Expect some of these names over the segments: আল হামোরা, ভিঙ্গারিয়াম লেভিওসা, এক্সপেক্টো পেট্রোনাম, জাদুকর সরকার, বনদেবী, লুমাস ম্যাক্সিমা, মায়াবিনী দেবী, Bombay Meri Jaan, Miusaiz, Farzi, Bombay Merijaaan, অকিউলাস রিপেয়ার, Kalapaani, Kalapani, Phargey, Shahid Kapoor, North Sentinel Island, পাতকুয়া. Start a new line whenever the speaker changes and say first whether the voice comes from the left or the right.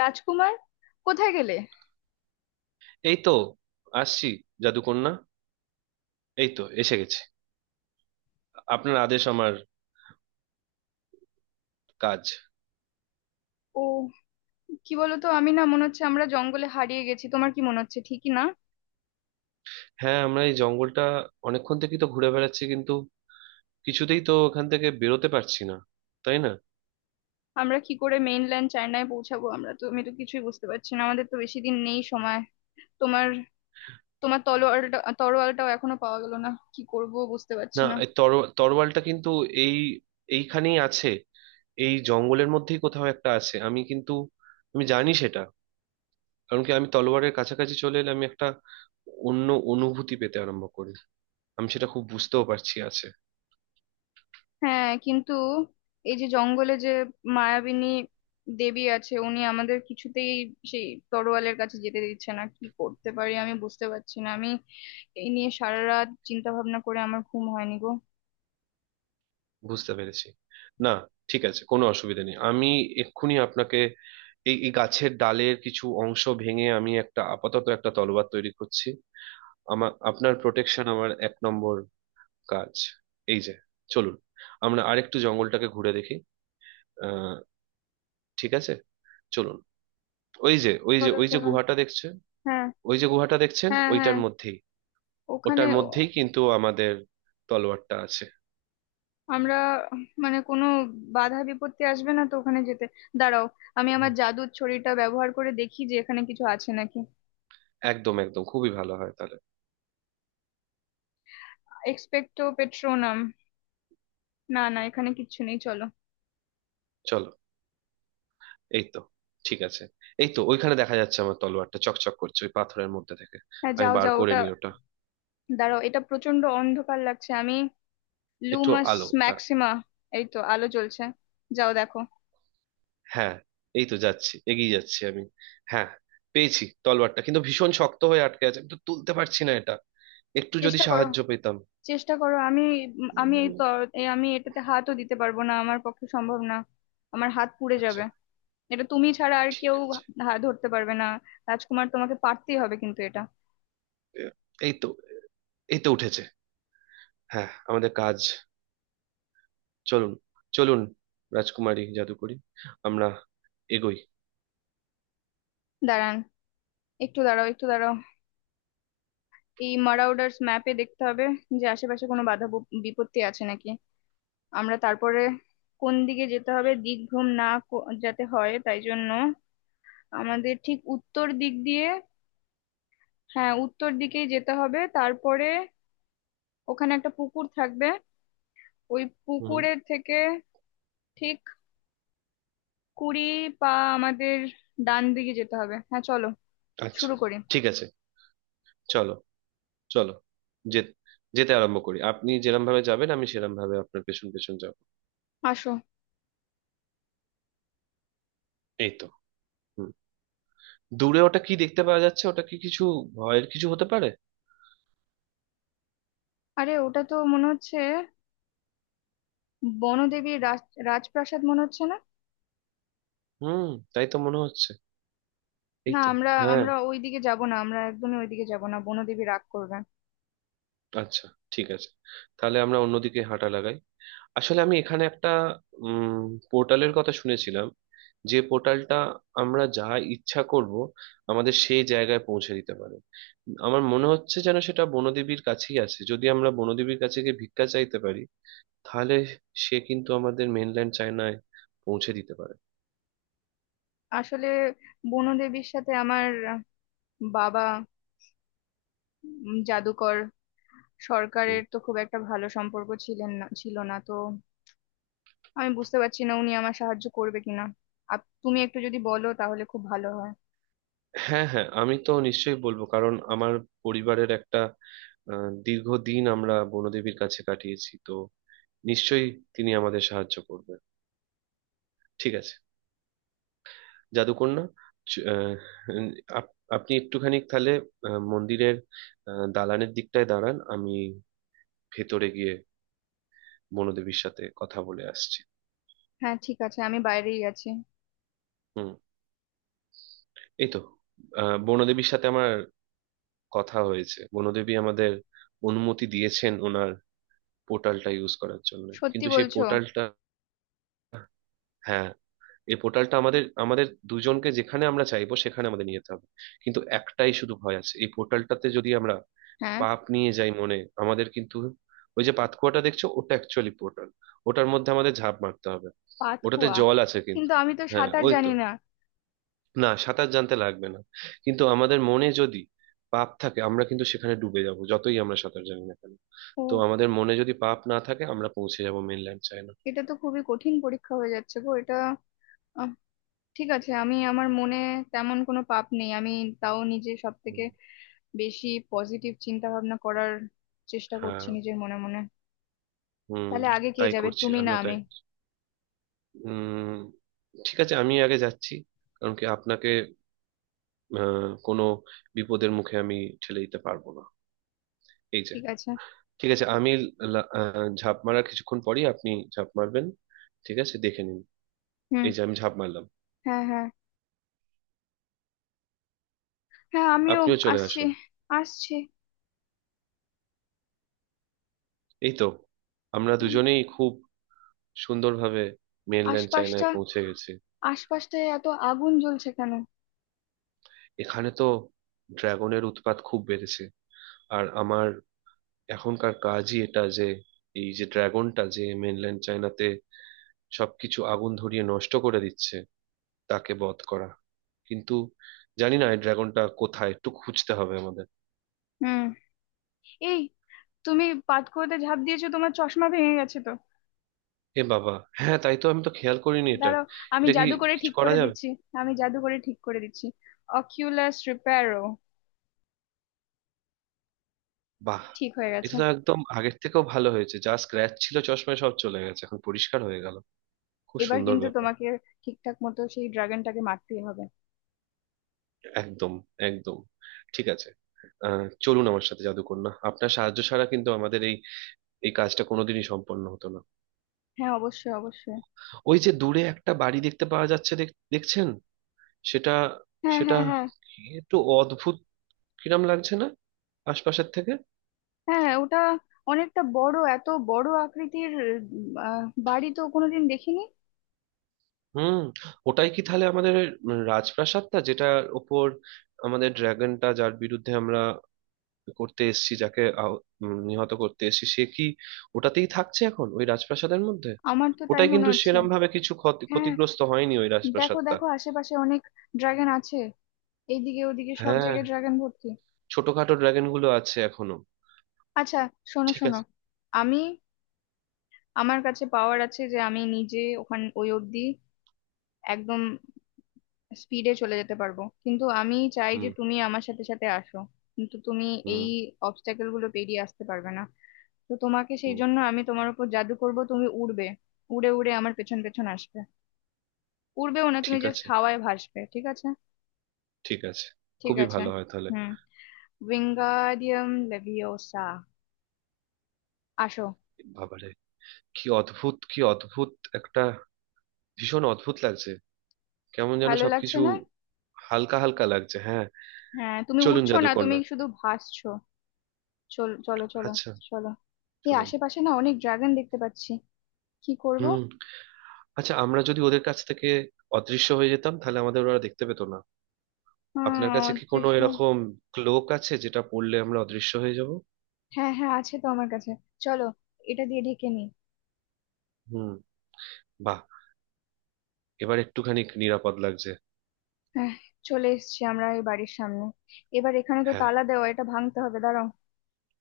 left: রাজকুমার, কোথায় গেলে?
right: এই তো আসছি, জাদুকন্যা। এই তো এসে গেছে। আপনার আদেশ আমার কাজ।
left: ও, কি বলতো, আমি না মনে হচ্ছে আমরা জঙ্গলে হারিয়ে গেছি। তোমার কি মনে হচ্ছে, ঠিকই না?
right: হ্যাঁ, আমরা এই জঙ্গলটা অনেকক্ষণ থেকেই তো ঘুরে বেড়াচ্ছি, কিন্তু কিছুতেই তো ওখান থেকে বেরোতে পারছি না, তাই না?
left: আমরা কি করে মেইনল্যান্ড চায়নায় পৌঁছাবো? আমরা তো, আমি তো কিছুই বুঝতে পারছি না। আমাদের তো বেশি দিন নেই সময়। তোমার তোমার তলোয়ারটা, তরোয়ালটাও এখনো পাওয়া গেল না। কি করব বুঝতে পারছি
right: না,
left: না।
right: এই তর তরোয়ালটা কিন্তু এই এইখানেই আছে। এই জঙ্গলের মধ্যেই কোথাও একটা আছে, আমি জানি সেটা। কারণ কি, আমি তলোয়ারের কাছাকাছি চলে এলে আমি একটা অন্য অনুভূতি পেতে আরম্ভ করি। আমি সেটা খুব বুঝতেও পারছি আছে।
left: হ্যাঁ, কিন্তু এই যে জঙ্গলে যে মায়াবিনী দেবী আছে, উনি আমাদের কিছুতেই সেই তরোয়ালের কাছে যেতে দিচ্ছে না। কি করতে পারি আমি বুঝতে পারছি না। আমি এই নিয়ে সারা রাত চিন্তা ভাবনা করে আমার ঘুম হয়নি গো।
right: বুঝতে পেরেছি। না, ঠিক আছে, কোনো অসুবিধা নেই। আমি এক্ষুনি আপনাকে এই এই গাছের ডালের কিছু অংশ ভেঙে আমি একটা আপাতত একটা তলোয়ার তৈরি করছি। আপনার প্রোটেকশন আমার এক নম্বর কাজ। এই যে, চলুন আমরা আরেকটু জঙ্গলটাকে ঘুরে দেখি। আহ ঠিক আছে, চলুন। ওই যে ওই যে
left: চলো
right: ওই যে
left: চলো।
right: গুহাটা দেখছেন?
left: হ্যাঁ
right: ওই যে গুহাটা দেখছেন,
left: হ্যাঁ হ্যাঁ।
right: ওইটার মধ্যেই
left: ওখানে
right: ওটার মধ্যেই কিন্তু আমাদের তলোয়ারটা আছে।
left: আমরা মানে কোনো বাধা বিপত্তি আসবে না তো ওখানে যেতে? দাঁড়াও, আমি আমার
right: হুম,
left: জাদুর ছড়িটা ব্যবহার করে দেখি যে এখানে কিছু আছে নাকি।
right: একদম একদম খুবই ভালো হয় তাহলে।
left: এক্সপেক্টো পেট্রোনাম। না না, এখানে কিচ্ছু নেই, চলো।
right: চলো। এই তো, ঠিক আছে। এই তো ওইখানে দেখা যাচ্ছে আমার তলোয়ারটা চকচক করছে ওই পাথরের মধ্যে থেকে।
left: হ্যাঁ,
right: আমি
left: যাও
right: বার
left: যাও
right: করে
left: ওটা।
right: নি ওটা।
left: দাঁড়াও, এটা প্রচন্ড অন্ধকার লাগছে। আমি
right: একটু
left: লুমাস
right: আলো, হ্যাঁ।
left: ম্যাক্সিমা। এই তো আলো জ্বলছে, যাও দেখো।
right: হ্যাঁ, এই তো যাচ্ছি, এগিয়ে যাচ্ছি আমি। হ্যাঁ, পেয়েছি তলোয়ারটা, কিন্তু ভীষণ শক্ত হয়ে আটকে আছে, আমি তো তুলতে পারছি না এটা। একটু যদি
left: চেষ্টা করো,
right: সাহায্য পেতাম।
left: চেষ্টা করো। আমি আমি এই
right: উম,
left: তো এই আমি এটাতে হাতও দিতে পারবো না, আমার পক্ষে সম্ভব না। আমার হাত পুড়ে যাবে।
right: আচ্ছা।
left: এটা তুমি ছাড়া আর
right: ঠিক
left: কেউ
right: আছে।
left: ধরতে পারবে না। রাজকুমার, তোমাকে পারতেই হবে কিন্তু এটা।
right: এ- এই তো এই তো উঠেছে। হ্যাঁ, আমাদের কাজ। চলুন, চলুন, রাজকুমারী জাদুকরি, আমরা এগোই।
left: দাঁড়ান, একটু দাঁড়াও, একটু দাঁড়াও। এই মারাউডার্স ম্যাপে দেখতে হবে যে আশেপাশে কোনো বাধা বিপত্তি আছে নাকি, আমরা তারপরে কোন দিকে যেতে হবে। দিকভ্রম না যাতে হয় তাই জন্য আমাদের ঠিক উত্তর দিক দিয়ে, হ্যাঁ উত্তর দিকেই যেতে হবে। তারপরে ওখানে একটা পুকুর থাকবে, ওই
right: হুম,
left: পুকুরের থেকে ঠিক 20 পা আমাদের ডান দিকে যেতে হবে। হ্যাঁ চলো,
right: আচ্ছা,
left: শুরু করি।
right: ঠিক আছে। চলো, চলো। যে যেতে আরম্ভ করি, আপনি যেরম ভাবে যাবেন আমি সেরম ভাবে আপনার পেছন পেছন যাব।
left: আসো।
right: এই তো। হুম দূরে ওটা কি দেখতে পাওয়া যাচ্ছে? ওটা কি কিছু ভয়ের কিছু হতে পারে?
left: আরে ওটা তো মনে হচ্ছে বনদেবীর রাজ, রাজপ্রাসাদ মনে হচ্ছে না?
right: হুম তাই তো মনে হচ্ছে। এই
left: না,
right: তো।
left: আমরা,
right: হ্যাঁ,
left: আমরা ওই দিকে যাব না। আমরা একদমই ওইদিকে যাব না, বনদেবী রাগ করবে।
right: আচ্ছা, ঠিক আছে, তাহলে আমরা অন্যদিকে হাঁটা লাগাই। আসলে আমি এখানে একটা উম পোর্টালের কথা শুনেছিলাম। যে পোর্টালটা, আমরা যা ইচ্ছা করব, আমাদের সেই জায়গায় পৌঁছে দিতে পারে। আমার মনে হচ্ছে যেন সেটা বনদেবীর কাছেই আছে। যদি আমরা বনদেবীর কাছে গিয়ে ভিক্ষা চাইতে পারি, তাহলে সে কিন্তু আমাদের মেনল্যান্ড চায়নায় পৌঁছে দিতে পারে।
left: আসলে বনদেবীর সাথে আমার বাবা, জাদুকর সরকারের
right: হুম।
left: তো খুব একটা ভালো সম্পর্ক ছিলেন না, ছিল না তো। আমি বুঝতে পারছি না উনি আমার সাহায্য করবে কিনা। আপ, তুমি একটু যদি বলো তাহলে খুব ভালো হয়।
right: হ্যাঁ, হ্যাঁ, আমি তো নিশ্চয়ই বলবো, কারণ আমার পরিবারের একটা, দীর্ঘদিন আমরা বনদেবীর কাছে কাটিয়েছি তো। নিশ্চয়ই তিনি আমাদের সাহায্য করবে। ঠিক আছে, জাদুকন্যা। চ- আহ, আপনি একটুখানি তাহলে মন্দিরের দালানের দিকটায় দাঁড়ান। আমি ভেতরে গিয়ে বনদেবীর সাথে কথা বলে আসছি।
left: হ্যাঁ ঠিক আছে, আমি বাইরেই আছি।
right: হুম। এই তো। বনদেবীর সাথে আমার কথা হয়েছে। বনদেবী আমাদের অনুমতি দিয়েছেন ওনার পোর্টালটা ইউজ করার জন্য,
left: সত্যি
right: কিন্তু সেই
left: বলছো?
right: পোর্টালটা। হ্যাঁ, এই পোর্টালটা আমাদের আমাদের দুজনকে যেখানে আমরা চাইবো সেখানে আমাদের নিয়ে যেতে হবে। কিন্তু একটাই শুধু ভয় আছে, এই পোর্টালটাতে যদি আমরা
left: হ্যাঁ।
right: পাপ নিয়ে যাই মনে, আমাদের কিন্তু, ওই যে পাতকুয়াটা দেখছো, ওটা অ্যাকচুয়ালি পোর্টাল। ওটার মধ্যে আমাদের ঝাঁপ মারতে হবে। ওটাতে
left: পাতকুয়া?
right: জল আছে কিন্তু।
left: কিন্তু আমি তো
right: হ্যাঁ,
left: সাঁতার
right: ওই তো।
left: জানি না।
right: না, সাঁতার জানতে লাগবে না। কিন্তু আমাদের মনে যদি পাপ থাকে, আমরা কিন্তু সেখানে ডুবে যাব, যতই আমরা সাঁতার জানি না কেন।
left: ও।
right: তো আমাদের মনে যদি পাপ না থাকে, আমরা পৌঁছে যাব মেনল্যান্ড চায়না।
left: এটা তো খুবই কঠিন পরীক্ষা হয়ে যাচ্ছে গো এটা। আহ, ঠিক আছে, আমি, আমার মনে তেমন কোনো পাপ নেই। আমি তাও নিজে সব থেকে
right: হুম।
left: বেশি পজিটিভ চিন্তা ভাবনা করার চেষ্টা
right: হ্যাঁ,
left: করছি নিজের মনে মনে।
right: হুম,
left: তাহলে আগে কে
right: তাই
left: যাবে,
right: করছি,
left: তুমি না
right: আমিও
left: আমি?
right: তাই। উম ঠিক আছে, আমি আগে যাচ্ছি। কারণ কি আপনাকে কোনো বিপদের মুখে আমি ঠেলে দিতে পারবো না। এই যে।
left: ঠিক আছে।
right: ঠিক আছে, আমি ঝাঁপ মারার কিছুক্ষণ পরই আপনি ঝাঁপ মারবেন। ঠিক আছে, দেখে নিন।
left: হুম।
right: এই যে আমি ঝাঁপ মারলাম।
left: হ্যাঁ হ্যাঁ হ্যাঁ, আমিও
right: আপনিও চলে
left: আসছি,
right: আসুন।
left: আসছি।
right: এই তো, আমরা
left: হুম,
right: দুজনেই খুব সুন্দরভাবে মেনল্যান্ড
left: আশপাশটা,
right: চায়নায় পৌঁছে গেছি।
left: আশপাশটায় এত আগুন জ্বলছে কেন?
right: এখানে তো ড্রাগনের উৎপাত খুব বেড়েছে। আর আমার এখনকার কাজই এটা, যে এই যে ড্রাগনটা যে মেনল্যান্ড চায়নাতে সবকিছু আগুন ধরিয়ে নষ্ট করে দিচ্ছে, তাকে বধ করা। কিন্তু জানি না এই ড্রাগনটা কোথায়, একটু খুঁজতে হবে আমাদের।
left: হুম। এই, তুমি পাতকুয়োতে ঝাঁপ দিয়েছো, তোমার চশমা ভেঙে গেছে তো।
right: এ বাবা, হ্যাঁ, তাই তো, আমি তো খেয়াল করিনি এটা।
left: দাঁড়াও, আমি
right: এটা কি
left: জাদু করে
right: কিছু
left: ঠিক
right: করা
left: করে
right: যাবে?
left: দিচ্ছি। আমি জাদু করে ঠিক করে দিচ্ছি। অকিউলাস রিপেয়ারও।
right: বাহ!
left: ঠিক হয়ে গেছে।
right: এটা তো একদম আগের থেকেও ভালো হয়েছে, যা স্ক্র্যাচ ছিল চশমায় সব চলে গেছে, এখন পরিষ্কার হয়ে গেল। খুব
left: এবার
right: সুন্দর
left: কিন্তু
right: ব্যাপার।
left: তোমাকে ঠিকঠাক মতো সেই ড্রাগনটাকে মারতেই হবে।
right: একদম, একদম, ঠিক আছে। চলুন আমার সাথে, জাদুকন্যা। আপনার সাহায্য ছাড়া কিন্তু আমাদের এই এই কাজটা কোনোদিনই সম্পন্ন হতো না।
left: হ্যাঁ অবশ্যই, অবশ্যই।
right: ওই যে দূরে একটা বাড়ি দেখতে পাওয়া যাচ্ছে, দেখছেন? সেটা,
left: হ্যাঁ
right: সেটা
left: হ্যাঁ হ্যাঁ।
right: কি একটু অদ্ভুত কিরম লাগছে না আশপাশের থেকে?
left: হ্যাঁ, ওটা অনেকটা বড়, এত বড় আকৃতির উম, আহ, বাড়ি তো কোনোদিন দেখিনি।
right: হুম। ওটাই কি তাহলে আমাদের রাজপ্রাসাদটা, যেটার ওপর আমাদের ড্রাগনটা, যার বিরুদ্ধে আমরা করতে এসছি, যাকে নিহত করতে এসছি, সে কি ওটাতেই থাকছে এখন, ওই রাজপ্রাসাদের মধ্যে?
left: আমার তো তাই
right: ওটাই
left: মনে
right: কিন্তু
left: হচ্ছে।
right: সেরম ভাবে কিছু
left: হ্যাঁ,
right: ক্ষতিগ্রস্ত হয়নি ওই
left: দেখো
right: রাজপ্রাসাদটা।
left: দেখো আশেপাশে অনেক ড্রাগন আছে। এইদিকে ওদিকে সব
right: হ্যাঁ,
left: জায়গায় ড্রাগন ভর্তি।
right: ছোটখাটো ড্রাগন গুলো আছে এখনো।
left: আচ্ছা, শোনো
right: ঠিক
left: শোনো।
right: আছে।
left: আমি, আমার কাছে পাওয়ার আছে যে আমি নিজে ওখান, ওই অবধি একদম স্পিডে চলে যেতে পারবো, কিন্তু আমি চাই যে
right: হুম।
left: তুমি আমার সাথে সাথে আসো। কিন্তু তুমি এই
right: হুম।
left: অবস্ট্যাকেল গুলো পেরিয়ে আসতে পারবে না। তো তোমাকে সেই
right: হুম।
left: জন্য আমি তোমার উপর জাদু করব, তুমি উড়বে। উড়ে উড়ে আমার পেছন পেছন আসবে। উড়বেও না, তুমি
right: ঠিক
left: জাস্ট
right: আছে।
left: হাওয়ায় ভাসবে, ঠিক আছে?
right: ঠিক আছে,
left: ঠিক
right: খুবই
left: আছে।
right: ভালো হয় তাহলে।
left: হুম। ভিঙ্গারিয়াম লেভিওসা। আসো।
right: বাবারে! কি অদ্ভুত, কি অদ্ভুত! একটা ভীষণ অদ্ভুত লাগছে, কেমন যেন
left: ভালো লাগছে
right: সবকিছু
left: না?
right: হালকা হালকা লাগছে, হ্যাঁ।
left: হ্যাঁ, তুমি
right: চলুন,
left: উড়ছো না, তুমি
right: জাদুকরনাথ।
left: শুধু ভাসছো। চলো চলো চলো।
right: আচ্ছা।
left: চলো, এই
right: চলুন।
left: আশেপাশে না অনেক ড্রাগন দেখতে পাচ্ছি। কি করবো?
right: হুম, আচ্ছা, আমরা যদি ওদের কাছ থেকে অদৃশ্য হয়ে যেতাম, তাহলে আমাদের ওরা দেখতে পেতো না। আপনার কাছে কি কোনো
left: দৃশ্য।
right: এরকম ক্লোক আছে, যেটা পড়লে আমরা অদৃশ্য হয়ে যাব?
left: হ্যাঁ হ্যাঁ, আছে তো আমার কাছে। চলো, এটা দিয়ে ঢেকে নি।
right: হুম। বাহ! এবার একটুখানি নিরাপদ লাগছে।
left: হ্যাঁ, চলে এসেছি আমরা এই বাড়ির সামনে। এবার এখানে তো
right: হ্যাঁ,
left: তালা দেওয়া, এটা ভাঙতে হবে, দাঁড়াও।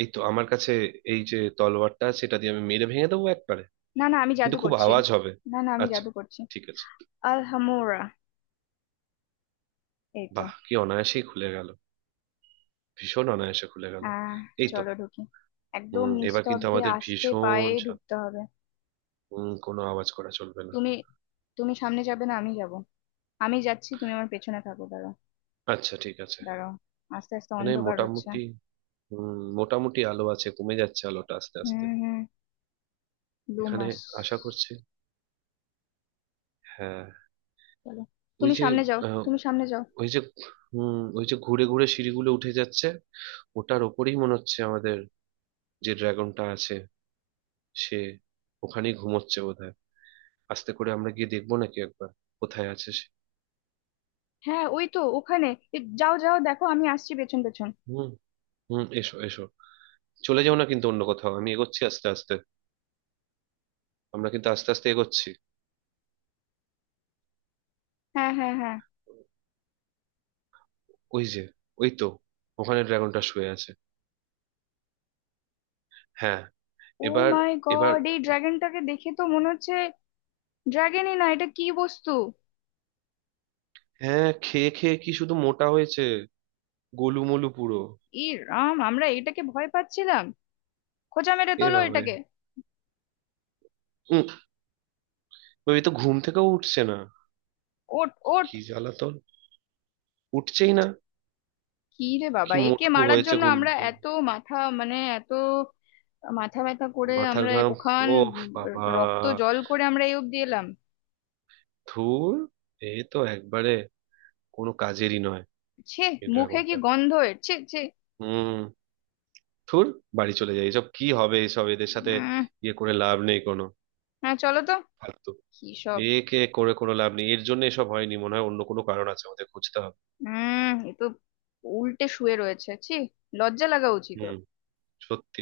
right: এই তো আমার কাছে এই যে তলোয়ারটা আছে, এটা দিয়ে আমি মেরে ভেঙে দেবো একবারে।
left: না না, আমি জাদু
right: কিন্তু খুব
left: করছি।
right: আওয়াজ হবে।
left: না না, আমি
right: আচ্ছা,
left: জাদু করছি।
right: ঠিক আছে।
left: আল হামোরা। এই তো।
right: বাহ, কি অনায়াসেই খুলে গেল! ভীষণ অনায়াসে খুলে গেল।
left: আহ,
right: এই তো।
left: চলো ঢুকি। একদম
right: এবার কিন্তু
left: নিস্তব্ধে
right: আমাদের
left: আস্তে
right: ভীষণ
left: পায়ে
right: সাব-
left: ঢুকতে হবে।
right: হুম কোনো আওয়াজ করা চলবে না।
left: তুমি তুমি সামনে যাবে না, আমি যাব। আমি যাচ্ছি, তুমি আমার পেছনে থাকো, দাঁড়াও।
right: আচ্ছা, ঠিক আছে।
left: দাঁড়াও, আস্তে আস্তে
right: মানে
left: অন্ধকার হচ্ছে।
right: মোটামুটি, মোটামুটি আলো আছে, কমে যাচ্ছে আলোটা আস্তে আস্তে।
left: হুম হুম। দু
right: এখানে
left: মাস
right: আশা করছি, হ্যাঁ।
left: চলো,
right: ওই
left: তুমি
right: যে,
left: সামনে যাও,
right: আহ,
left: তুমি সামনে যাও।
right: ওই যে, ওই যে ঘুরে ঘুরে সিঁড়িগুলো উঠে যাচ্ছে। ওটার ওপরেই মনে হচ্ছে আমাদের যে ড্রাগনটা আছে, সে ওখানেই ঘুমোচ্ছে বোধহয়। আস্তে করে আমরা গিয়ে দেখবো নাকি একবার কোথায় আছে সে?
left: হ্যাঁ, ওই তো ওখানে। এ, যাও যাও দেখো, আমি আসছি পেছন পেছন।
right: হুম। হুম, এসো, এসো। চলে যাও না কিন্তু অন্য কোথাও, আমি এগোচ্ছি আস্তে আস্তে। আমরা কিন্তু আস্তে আস্তে এগোচ্ছি।
left: হ্যাঁ হ্যাঁ হ্যাঁ।
right: ওই যে, ওই তো ওখানে ড্রাগনটা শুয়ে আছে। হ্যাঁ।
left: ও
right: এবার।
left: মাই
right: এবার।
left: গড, এই ড্রাগনটাকে দেখে তো মনে হচ্ছে ড্রাগনই না এটা, কি বস্তু!
right: হ্যাঁ, খেয়ে খেয়ে কি শুধু মোটা হয়েছে, গোলুমোলু পুরো।
left: ই রাম, আমরা এটাকে ভয় পাচ্ছিলাম! খোঁচা মেরে
right: এ
left: তোলো
right: ভাবে,
left: এটাকে।
right: উম, ওই তো ঘুম থেকেও উঠছে না।
left: ওট ওট।
right: কি জ্বালাতন, উঠছেই না।
left: কি রে বাবা,
right: কি
left: একে
right: মোটকু
left: মারার
right: হয়েছে,
left: জন্য
right: ঘুম
left: আমরা
right: পুরো।
left: এত মাথা, মানে এত মাথা ব্যথা করে
right: মাথার
left: আমরা
right: ঘাম।
left: ওখান,
right: ও
left: উম,
right: বাবা।
left: রক্ত জল করে আমরা এই অব্দি এলাম!
right: ধুর, এ তো একবারে কোনো কাজেরই নয়
left: ছে,
right: এই
left: মুখে কি
right: ড্রাগনটা।
left: গন্ধ এর, ছে ছে।
right: হুম, ধুর, বাড়ি চলে যাই, এসব কি হবে এসব এদের সাথে।
left: উম।
right: ইয়ে করে লাভ নেই কোনো।
left: হ্যাঁ চলো তো।
right: ফালতু।
left: কি সব।
right: একে করে কোনো লাভ নেই, এর জন্য এসব হয়নি মনে হয়, অন্য কোনো কারণ আছে, আমাদের খুঁজতে হবে।
left: উম, এ তো উল্টে শুয়ে রয়েছে, ছি। লজ্জা লাগা উচিত
right: হুম।
left: ওর।
right: সত্যি।